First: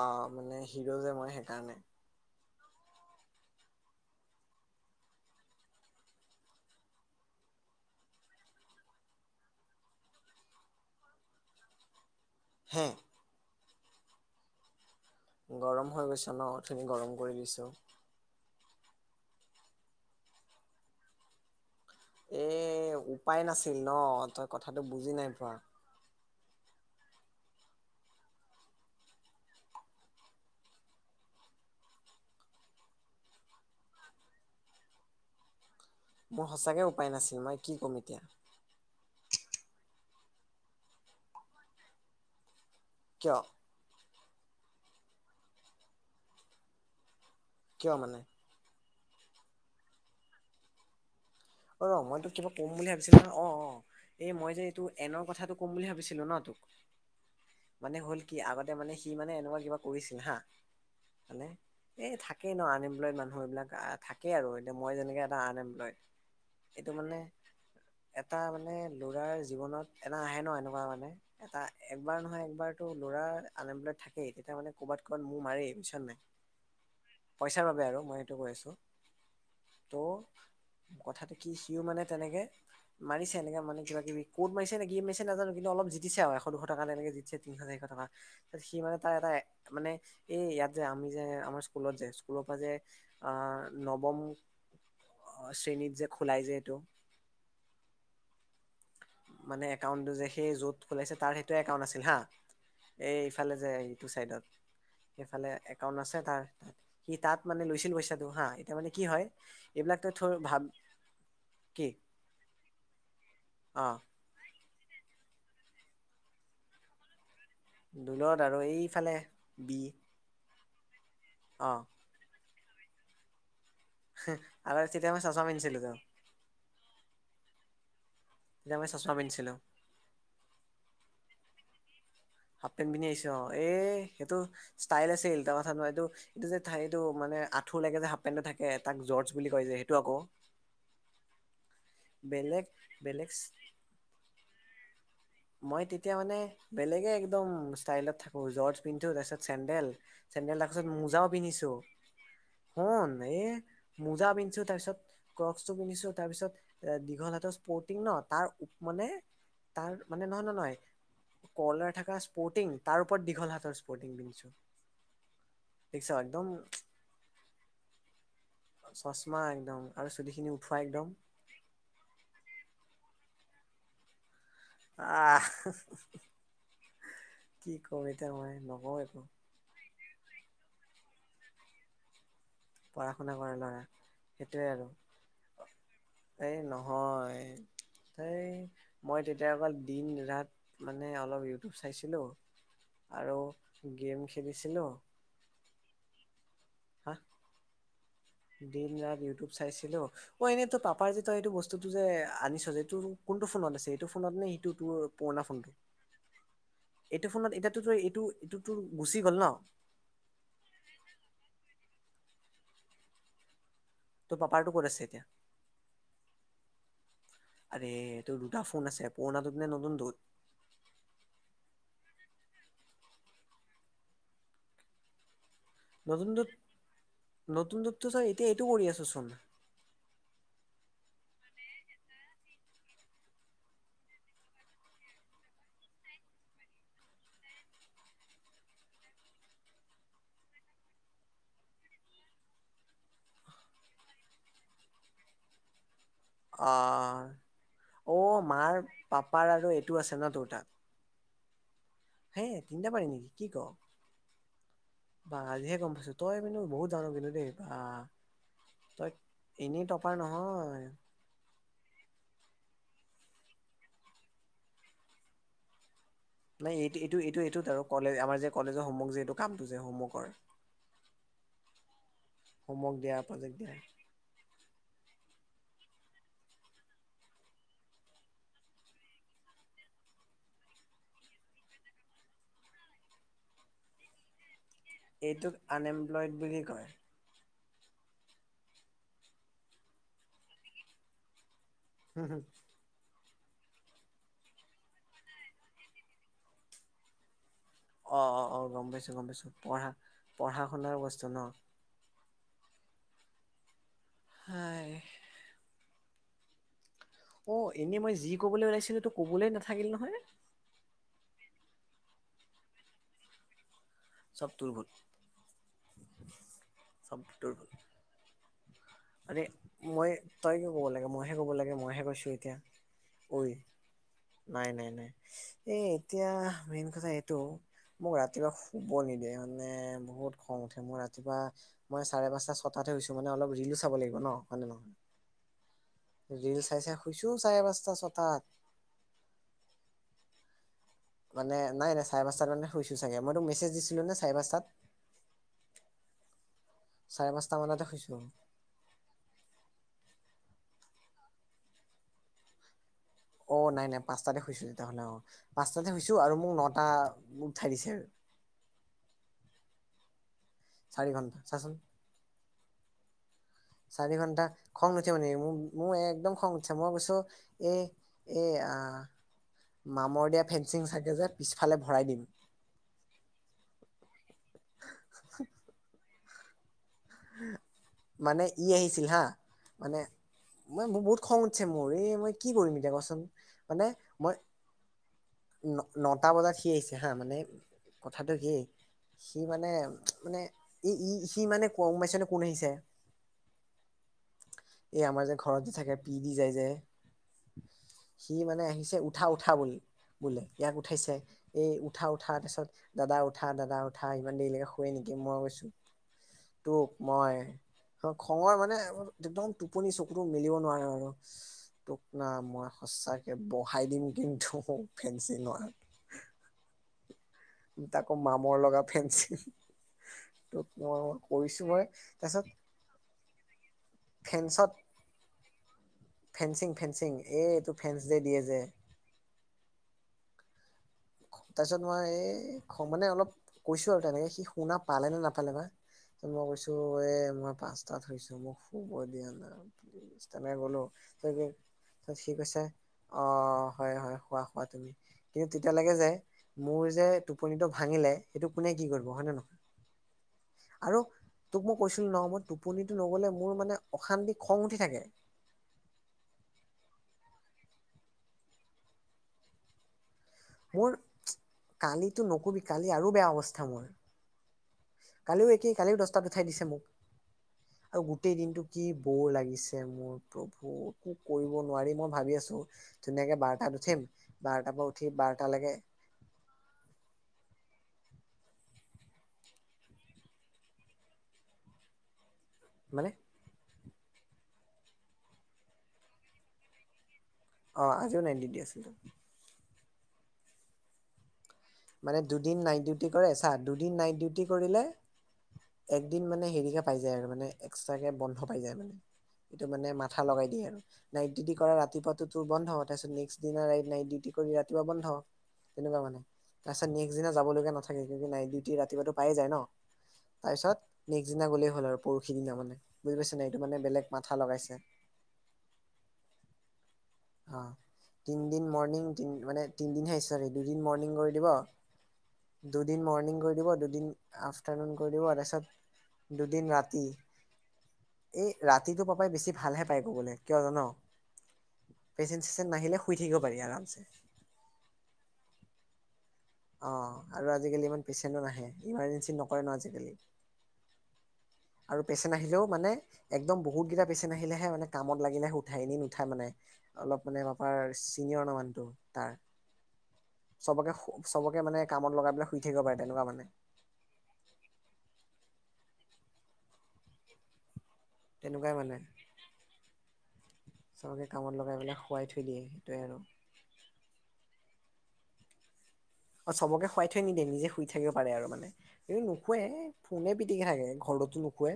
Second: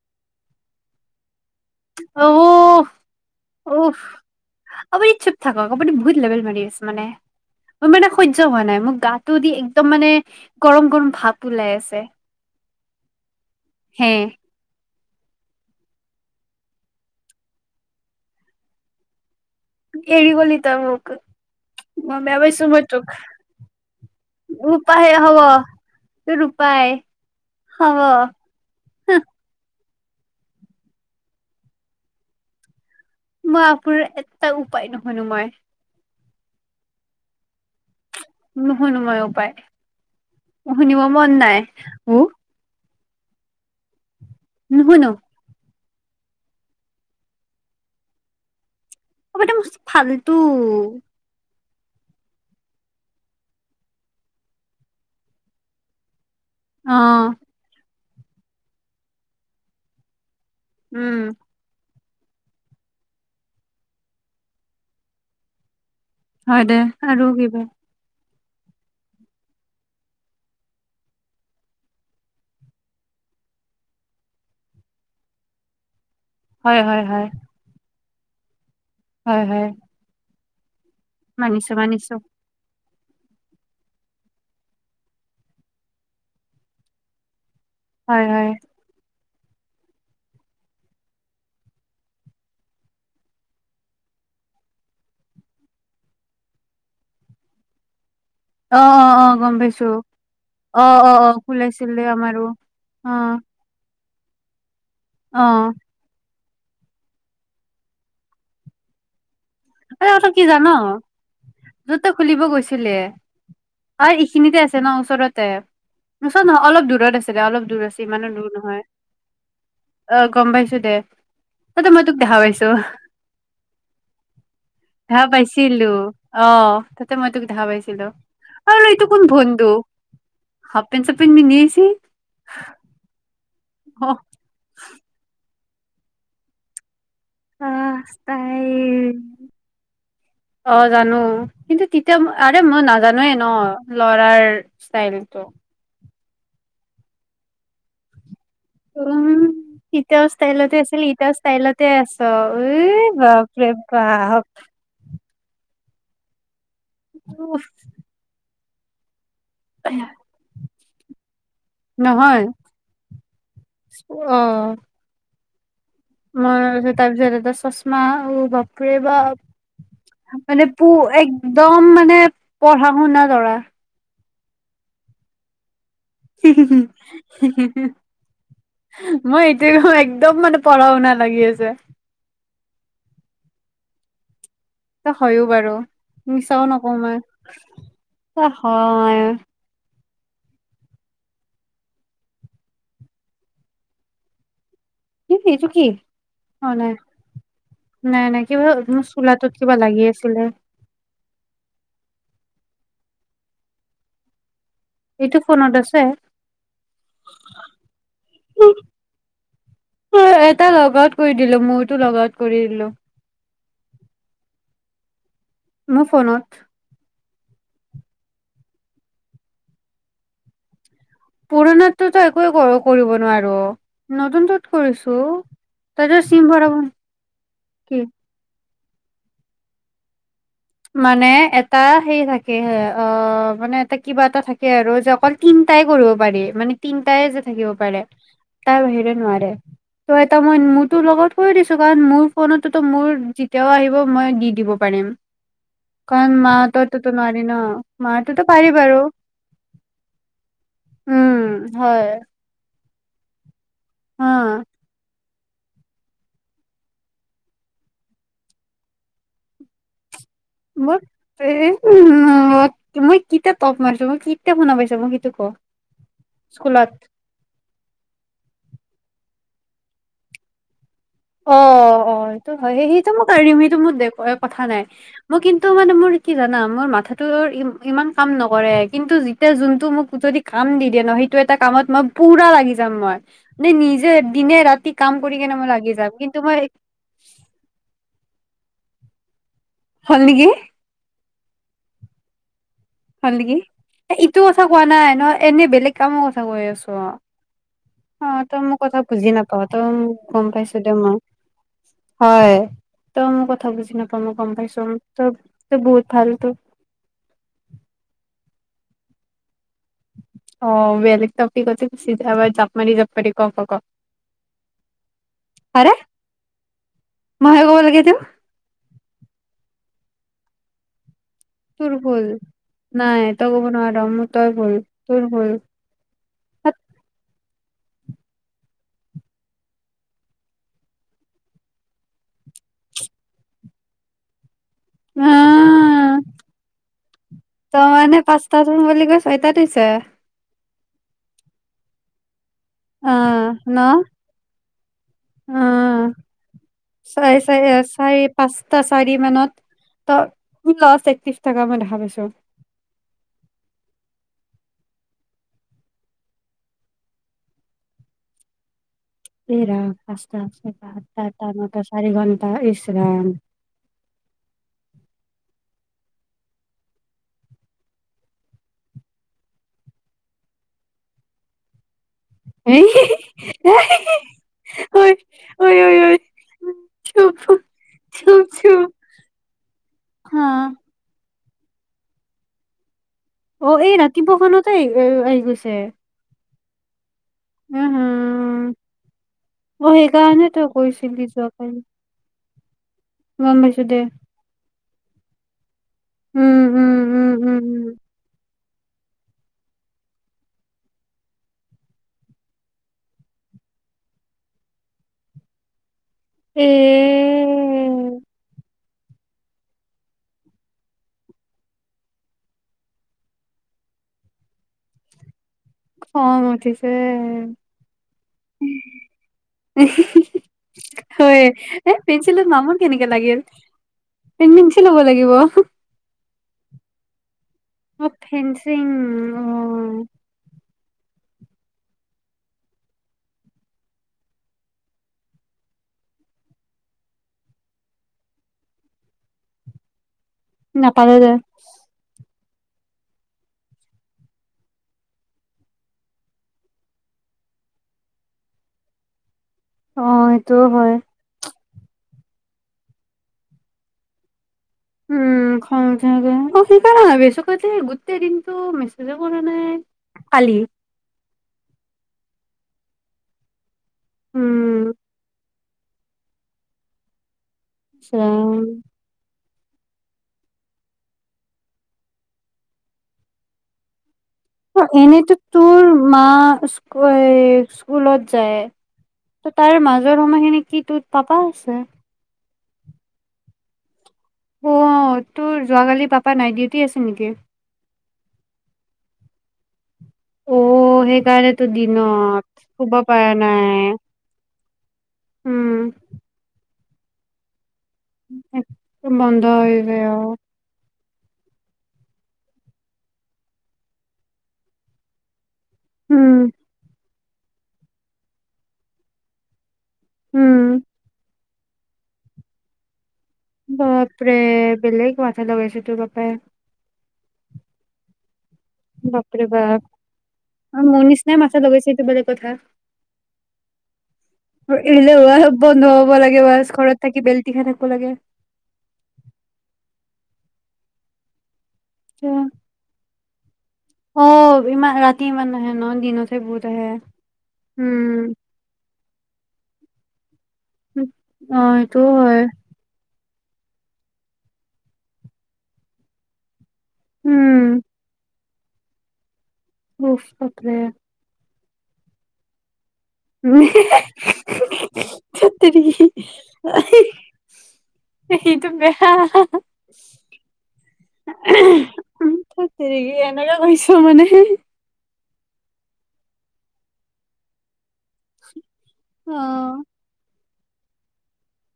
অ', মানে হিৰ' যে মই সেইকাৰণে অ-উ-ফ, অউফ আপুনি চুপ থাকক আপুনি বহুত লেবেল মাৰি আছে মানে। মোৰ, মানে, সহ্য হোৱা নাই। মোক গাটো দি একদম, মানে, গৰম-গৰম ভাপ ওলাই আছে। হে? হে। গৰম হৈ গৈছে ন, অথনি গৰম কৰি দিছোঁ। এৰি গলি তই মোক। মই, বেয়া এ পাইছো মই তোক, উপায় নাছিল ন তই কথাটো মোপা বুজি হেৰিয়ে নাই পোৱা হ'ব। তোৰ উপাই, হ'ব। মই আপোনাৰ এটা উপায় নুশুনো মই। মোৰ সচাকে উপায় নাছিল। মই কি ক'ম এতিয়া? নুশুনো মই উপায়, মো শুনিব মন নাই, উ কিয়? নুশুনো। কিয় মানে? চবতে মষ্ট ফাল্টু। অই ৰ মই তোক কিবা ক'ম বুলি ভাবিছিলো ন, অ', অ, এই মই যে এইটো এনৰ কথাটো ক'ম বুলি ভাবিছিলো ন তোক? অ', মানে হ'ল কি? আগতে মানে, সি মানে এনেকুৱা কিবা কৰিছিল হা। উম মানে এই থাকেই ন, আনএমপ্লয়ড মানুহ, এইবিলাক থাকেই। আৰু এতিয়া মই যেনেকে এটা আনএমপ্লয়ড। হয় দে, এইটো মানে আৰু কিবা? এটা মানে ল'ৰাৰ জীৱনত, এনা আহে ন এনেকুৱা মানে। এটা একবাৰ নহয় একবাৰতো ল'ৰা আনএমপ্লইড থাকেই তেতিয়া মানে ক'ৰবাত ক'বাত মোহ মাৰেই বুইছ নাই? হয়, হয়, হয়। পইচাৰ বাবে আৰু মই হেইতু কৈ আছোঁ। হয়, হয়। তৌ' কথাটো কি মানিছো সিও মানে মানিছো তেনেকে। মাৰিছে এনেকা মানে কিবা-কিবি কত মাৰিছে নে কিয়ে মাৰিছে নাজানো কিন্তু অলপ জিতিছে আৰু এশ-দুশ টকা তেনেকে জিতচে তিনিখন-চাৰিখন। আমা, হয় হয় তাত সি মানে তাৰ এটা এ মানে এই ইয়াত যে আমি যে, আমাৰ স্কুলত যায় স্কুলপা যে আহ, নৱম অ', শ্ৰেণীত যে খোলাই যে এইটো। অ অ অ গম মানে পাইছো একাউন্টটো যে সেই যত অ অ খোলাইছে অ তাৰ সেইটো একাউন্ট খোলাইছিলে আছিল হা, আমাৰো অ এইফালে যে এইটো চাইডত, অ সেইফালে একাউণ্ট আছে তাৰ। সি তাত মানে লৈছিল পইচাটো হা এতিয়া মানে কি হয়। এইবিলাক আৰু ত এটা থ কথা কি ভাব জান কি? য'তে খুলিব গৈছিলে। অ'। অ', এইখিনিতে আছে ন ওচৰতে ওচৰত নহয় অলপ দূৰত আছিলে অলপ। দূৰ আছে ইমানো দোলত দূৰ আৰু নহয়। এইফালে বি অ', গম পাইছোঁ দে, অ তাতেই মই তোক দেখা পাইছোঁ। আৰ তেতিয়া মমই দেখা চচা পাইছিলো পিন্ধিছিলোঁ তো। অ', তাতে মই তোক দেখা পাইছিলোঁ তেতিয়া আৰু মই এইটো চচমা কোন পিন্ধিছিলো বন্ধু? হাপপেন চাপেন পিন্ধি আহিছে। হাফ পেণ্ট পিন্ধি আহিছ অ', এ অ সেইটো ষ্টাইল আছিল এটা কথা নহয় এইটো, এইটো যে এইটো মানে। আঁঠু আহ লেকে যে হাফ পেণ্টটো তাই থাকে তাক জৰ্জ বুলি কয় যে সেইটো আকৌ। অ', জানো। কিন্তু তেতিয়া আৰে বেলেগ মই নাজানোৱে বেলেগ ন লৰাৰ ষ্টাইলটো। মই তেতিয়া মানে বেলেগে একদম ষ্টাইলত থাকোঁ জৰ্জ। পিন্ধো উম তাৰপিছত চেন্দেল, এতিয়াও চেন্দেল ষ্টাইলতে তাৰপিছত আছিলি মোজাও এতিয়াও পিন্ধিছো ষ্টাইলতে আছ এই শুন এই। বাপৰে মোজা বাপ পিন্ধছো তাৰপিছত। ক্ৰকচটো পিন্ধিচো তাৰপিছত দীঘল হাতৰ উফ স্পৰ্টিং ন তাৰ মানে। তাৰ মানে নহয়, নহয়, নহয়। কৰ্লাৰ থকা নহয় স্পৰ্টিং তাৰ ওপৰত দীঘল হাতৰ স্পৰ্টিং পিন্ধিছো। দেখিছ একদম মোৰ তাৰপিছত এটা চশমা বাপৰে চচমা একদম আৰু বাপ। চুলিখিনি মানে উঠোৱা পু একদম একদম মানে পঢ়া শুনা ল'ৰা। আহ। কি কম এতিয়া মই নকওঁ একো মই। একদম মানে পঢ়া শুনা লাগি আছে। পঢ়া শুনা কৰা ল'ৰা সেইটোৱে আৰু। তই হয়ো বাৰু এই মিছাও নকওঁ মই নহয় তই এই হয় মই তেতিয়া অকল। দিন ৰাত মানে অলপ ইউটিউব চাইছিলোঁ। আৰু গেম খেলিচিলোঁ। কি এইটো কি? অ', নাই, হা নাই, নাই কিবাৰ দিন চোলাটোত কিবা লাগি আছিলে। উপাৰজিত সেইটো বস্তুটো যে আনিছ য এইটো কোনটো ফোনত আছে, সেইটো ফোনত নে সেইটো। তোৰ এইটো পুৰণা ফোনত ফোনটোত। আছে এইটো ফোনত এতিয়াতো তোৰ এইটো, এইটো ই তোৰ গুচি গ'ল ন? এটা লগ আউট কৰি দিলোঁ, মোৰতো লগ আউট কৰি দিলোঁ। ত, পাপা টো ক'ত আছে এতিয়া? মোৰ ফোনত। আৰে এই তোৰ দুটা ফোন আছে পুৰণাটোত নে নতুনত? পুৰণাতটোতো একোৱে কৰ--কৰিব নোৱাৰো নতুনটোত কৰিছোঁ। নতুন দুত, নতুন কি দুতটো ছাৰ এতিয়া এইটো কৰি আছোঁ চোন। মানে এটা সে থাকে হে অ' মানে এটা কিবা এটা থাকে আৰু যে অকল তিনটাই কৰিব পাৰি মানে তিনটাই যে থাকিব পাৰে তাৰ বাহিৰে নোৱাৰে। ত' এটা মই মোৰতো লগত কৈ দিছো কাৰণ মোৰ ফোনতোতো মোৰ যেতিয়াও আহিব মই দি দিব পাৰিম। কাৰণ মাহৰ তাততো আহ নোৱাৰি ন' অ মাহঁতেতো পাৰি মাৰ বাৰু। পাপাৰ আৰু এইটো আছে ন তোৰ তাত উম হয়। তিন্তা পাৰি নেকি কি ক? অ'। বা আজিহে গম পাইছো তই মন্তু বহুত জান কিন্তু দেই বা, তই এনেই টকাৰ নহয়। মোক এ মই কেতিয়া টপ মাৰিছো মই কেতিয়া শুনা পাইছো মোক এইটো ক। নাই স্কুলত এইটো-এইটো-এইটো-এইটোত আৰু কলেজ আমাৰ যে কলেজৰ হোমৱৰ্ক যে এইটো কামটো যে হোমৱৰ্কৰ। অ', অ', সটো হয় হোমৱৰ্ক সেইটো দিয়া প্ৰজেক্ট মইম দিয়া সেইটো মোৰ দে কথা নাই। মই কিন্তু মানে মোৰ কি জানা মোৰ মাথাটো ইমান কাম নকৰে কিন্তু যেতিয়া যোনটো মোক যদি কাম দি দিয়ে ন সেইটো এটা কামত মই পুৰা লাগি যাম মই, নে-নিজে দিনে ৰাতি কাম কৰি এইটোক কেনে মই লাগি যাম আনএমপ্লয়ড কিন্তু মই বুলি কয়। হ'ল নেকি। হম হু। হ'ল নেকি এ ইটো কথা কোৱা নাই ন এনে বেলেগ কামৰ কথা কৈ আছোঁ অ'। অ' তই মোৰ গম কথা পাইছো গম বুজি পাইছো নাপাও তই পঢ়া মোক গম পঢ়া পাইছোঁ দে শুনাৰ মই। বস্তু ন হয় তই মোৰ কথা বুজি নাপামওঁ ম গম হাই পাইছো ত-ত বহুত ফালটো অ' এনে মই যি কবলৈ ওলাইছিলোঁ টো কবলৈ নাথাকিল নহয়। অ' বেলেগ তাপিকতে গুচি যাবা জাপ মানি জাপাৰি ক ক ক। চব টোৰ ভুল, আৰে চব টোৰ মইহে ভুল। ক'ব লাগে এইটো আৰে মই তই কিয় ক'ব লাগে মই হে হে ক'ব লাগে তোৰ মইহে ভুল কৈছোঁ এতিয়া, নাই ঐ তই ক'ব নোৱাৰ মোৰ তই নাই ভুল নাই নাই, তোৰ ভুল এই এতিয়া হাত মেইন কথা এইটো মোক ৰাতিপুৱা শুব নিদিয়ে মানে বহুত খং উঠে মোৰ ৰাতিপুৱা মই চাৰে পাঁচটা ছটাতাতে হৈছোঁ মানে অলপ ৰিলো চাব লাগিব ন' হয়ানে নহয়? আহ ৰীল চাই চাই শুইছোঁ চাৰে পাঁচটা ছটাত। ত' [unintelligible] ছয়তাত হুইছে। মানে নাই নাই চাৰে পাঁচটাত মানে শুইছোঁ চাগে, মইতোক মেছেজ দিছিলোঁ নে চাৰে পাঁচটাত? উ, চাৰে পাঁচটা চাৰি-চাই আ মানতে শুইছো চাৰি পাঁচ তা চাৰি মানত ত' লষ্ট একত্ৰিশ থকা মই দেখা পাইছোঁ। অ' নাই নাই পাঁচটাতে খুইছোঁ তেতিয়াহ'লে অ', পাঁচটাতে শুইছো আৰু মোক নটা উঠাই দিছে আৰু। য়ে ৰাম পাঁচটা [unintelligible] সাতটা চাৰি ঘন্টা আঠটা চাচোন নতা চাৰি ঘণ্টা, ইছ ৰাম। চাৰি ঘন্টা, খং নুঠি নেকি মোক মোৰ একদম খং উঠিছে মই কৈছো এই এ আ, মামৰ দিয়া ফেঞ্চিং চাগে যে পিছফালে ভৰাই দিম। চুপ চুপ চুপ মানে ই চুপ আহিছিল হা মানে হা মই ম বহুত খং উঠছে মোৰ এই মই কি কৰিম এতিয়া কচোন। অ' মানে এই ৰাতিপুৱা খনতে আহ-আহি গৈছে। আটাজাত সি আহিছে হা মানে উম কথাটো সেই, হম সি মানে, অ মানে সেইকাৰণে তই এ ই কৈছিলি সি মানে যোৱাকালি সোমাইছে নে কোন আহিছে? গম পাইছোঁ দে। এই আমাৰ যে ঘৰত যে থাকে পি দি যায় উম যে, উম উম উম উম সি মানে আহিছে উঠা উঠা বুলি বোলে ইয়াক উঠাইছে। এই উঠা উঠা তাছত দাদা উঠা দাদা উঠা ইমান দেৰিলৈকে শুৱে নেকি মই কৈছোঁ এ তোক মই খঙৰ মানে একদম টোপনি চকুত মেলিব নোৱাৰে আৰু। তোকনা মই সচাকে বহাই দিম কিন্তু ফেঞ্চি নহয়। খং উঠিছে? তাকো মামৰ লগা ফেঞ্চিল। তোক মই হয় কৰিছো মই এ, তাৰপিছত ফেঞ্চিলত মামৰ কেনেকে লাগিল, পেঞ্চিল হ'ব লাগিব। ফেচিং ফেচিং, এই তোৰ অ' ফেনচিং। তাৰপিছত মই এই মানে অলপ কৈছোঁ আৰু তেনেকে সি শুনা পালে নে নাপালে বা। ত' মই কৈছোঁ এ, মই পাঁচটাত শুইছোঁ, মোক শুব দিয়া না। তেনেকে কলোঁ। নাপালো সেই দে তাৰপিছত সি কৈছে অ' হয় হয় শুৱা শুৱা তুমি কিন্তু এতিয়ালৈকে যে মোৰ যে টোপনিটো ভাঙিলে সেইটো কোনে কি কৰিব হয় নে নহয়? অ' সেইটোও হয়। আৰু তোক মই কৈছিলো ন' মই টোপনিতো নগ'লে মোৰ মানে অশান্তি খং উঠি থাকে। উম, খং উঠে থাকে। অ' সেইকাৰণে ভাবিছোঁ গোটেই দিনটো মেছেজ কৰা নাই। কালি। মোৰ কালিটো নকবি, কালি আৰু বেয়া অৱস্থা মোৰ। উম। সেই একেই কালি দচটাত উঠাই দিছে মোক, আৰু গোটেই দিনটো ৰাম। কি ব'ৰ লাগিছে মোৰ প্ৰভু, একো কৰিব নোৱাৰি মই ভাবি আছোঁ ধুনীয়াকে বাৰটাত উঠিম, অ, বাৰটাৰপৰা উঠি এনেতো বাৰটালৈকে তোৰ মা স্কুলত যায়। ত' তাৰ মাজৰ সময়খিনি কি তোৰ পাপা আছে? মানে? অ' তোৰ যোৱাকালি পাপা নাইট ডিউটি আছিল নেকি? অ' আজিও নাইট দিউটি আছিলে। অ' সেইকাৰণে মানে দুদিন নাইট ডিউটি কৰে, চা নাই দুদিন নাইট ডিউটি কৰিলে উম একদিন মানে হেৰিকে পাই যায় আৰু মানে। এক্সট্ৰাকে বন্ধ পাই যায় মানে। বন্ধ এইটো হৈ মানে যায় অ মাথা লগাই দিয়ে আৰু। নাইট ডিউটি কৰা ৰাতিপুৱাটো তোৰ বন্ধ, তাৰপিছত নেক্স দিনা নাইট ডিউটি ৰাতিপুৱা বন্ধ। তেনেকুৱা মানে। উম ছত নেক্সট দিনা যাবলগা নাথাকে, কি নাইট দিউটি ৰাতিপুৱাটো পায়ে যায় ন' উম তাৰপিছত নে দিনা গলেই হ'ল আৰু পৰহি দিনা মানে, বুজি পাইছ নাই? এইটো মানে বেলেগ মাথা বাপৰে লগাইছে বেলেগ মাথা লগাইছে তোৰ পাপাই। অ' তিনিদিন মৰ্ণিং বাপৰে মানে বাপ তিনিদিনহে চৰি অ দুদিন মোৰ মৰ্ণিং কৰি নিচিনাই দিব মাথাত লগাইছে এইটো বেলেগ কথা দুদিন মৰ্ণিং কৰি দিব, দুদিন আফটাৰনুন এৰিলে কৰি দিব, হোৱা তাৰপিছত দুদিন ৰাতি। তেখেতকো লাগে। এই ৰাতিটো পাপাই বেছি ভালহে পায় কৰিবলে কিয় জান? পেচেণ্ট চেচেণ্ট নাহিলে শুই থাকিব পাৰি আৰামছে। অ' ইমান ৰাতি ইমান নাহে ন' দিনত? অ' আৰু আজিকালি ইমান পেচেণ্টো নাহে, ইমাৰজেঞ্চিত নকৰে ন' আজিকালি। অ আৰু সেইটোও পেচেন হয় আহিলেও মানে একদম বহুতকেইটা পেচেন আহিলেহে মানে কামত লাগিলে উঠাই, এনে নুঠাই মানে। অলপ মানে পাপাৰ উম চিনিয়ৰ ন' মানুহটোত তাৰ। উফ, বাপৰে। চবকে চবকে মানে কামত লগাই পেলাই শুই থাকিব পাৰে তেনেকুৱা মানে। [unintelligible] হেইটো তেনেকুৱাই মানে বেয়া। চবকে কামত লগাই পেলাই শুৱাই থৈ দিয়ে, সেইটোৱে আৰু। এনেকে কৈছোঁ মানে অ', চবকে শুৱাই থৈ নিদিয়ে, নিজে শুই থাকিব পাৰে আৰু মানে, এইটো অ নুশুৱে ফোনে পিটিকে থাকে, ঘৰতো নুশুৱে।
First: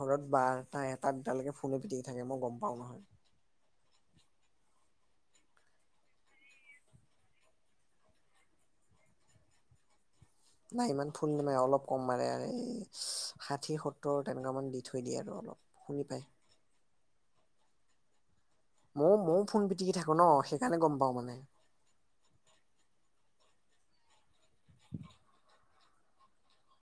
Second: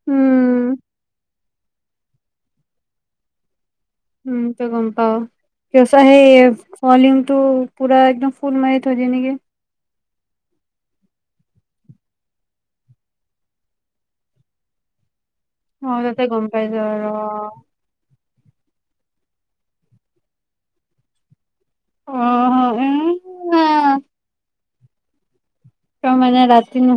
ঘৰত উম বাৰটা-এটা দুটালৈকে ফো ফোনে পিটিকি থাকে, মই গম পাওঁ নহয়। উম, তই গম পাৱ [unintelligible] সেই ফয়লিঙটো পুৰা একদম ফুল মাৰি থৈ দিয়ে নেকি? নাই, ইমান ফুল নেমাৰে, অলপ কম মাৰে আৰু এই ষাঠি-সত্তৰ তেনেকুৱামান দি থৈ দিয়ে আৰু অলপ অ', শুনি তাতে পায় গম পাই যোৱা আৰু, অ'। ময়ো, ময়ো ফোন পিটিকি থাকোঁ ন, সেইকাৰণে গম পাওঁ মানে অ', উম। [inaudible] তই মানে, ৰাতি নু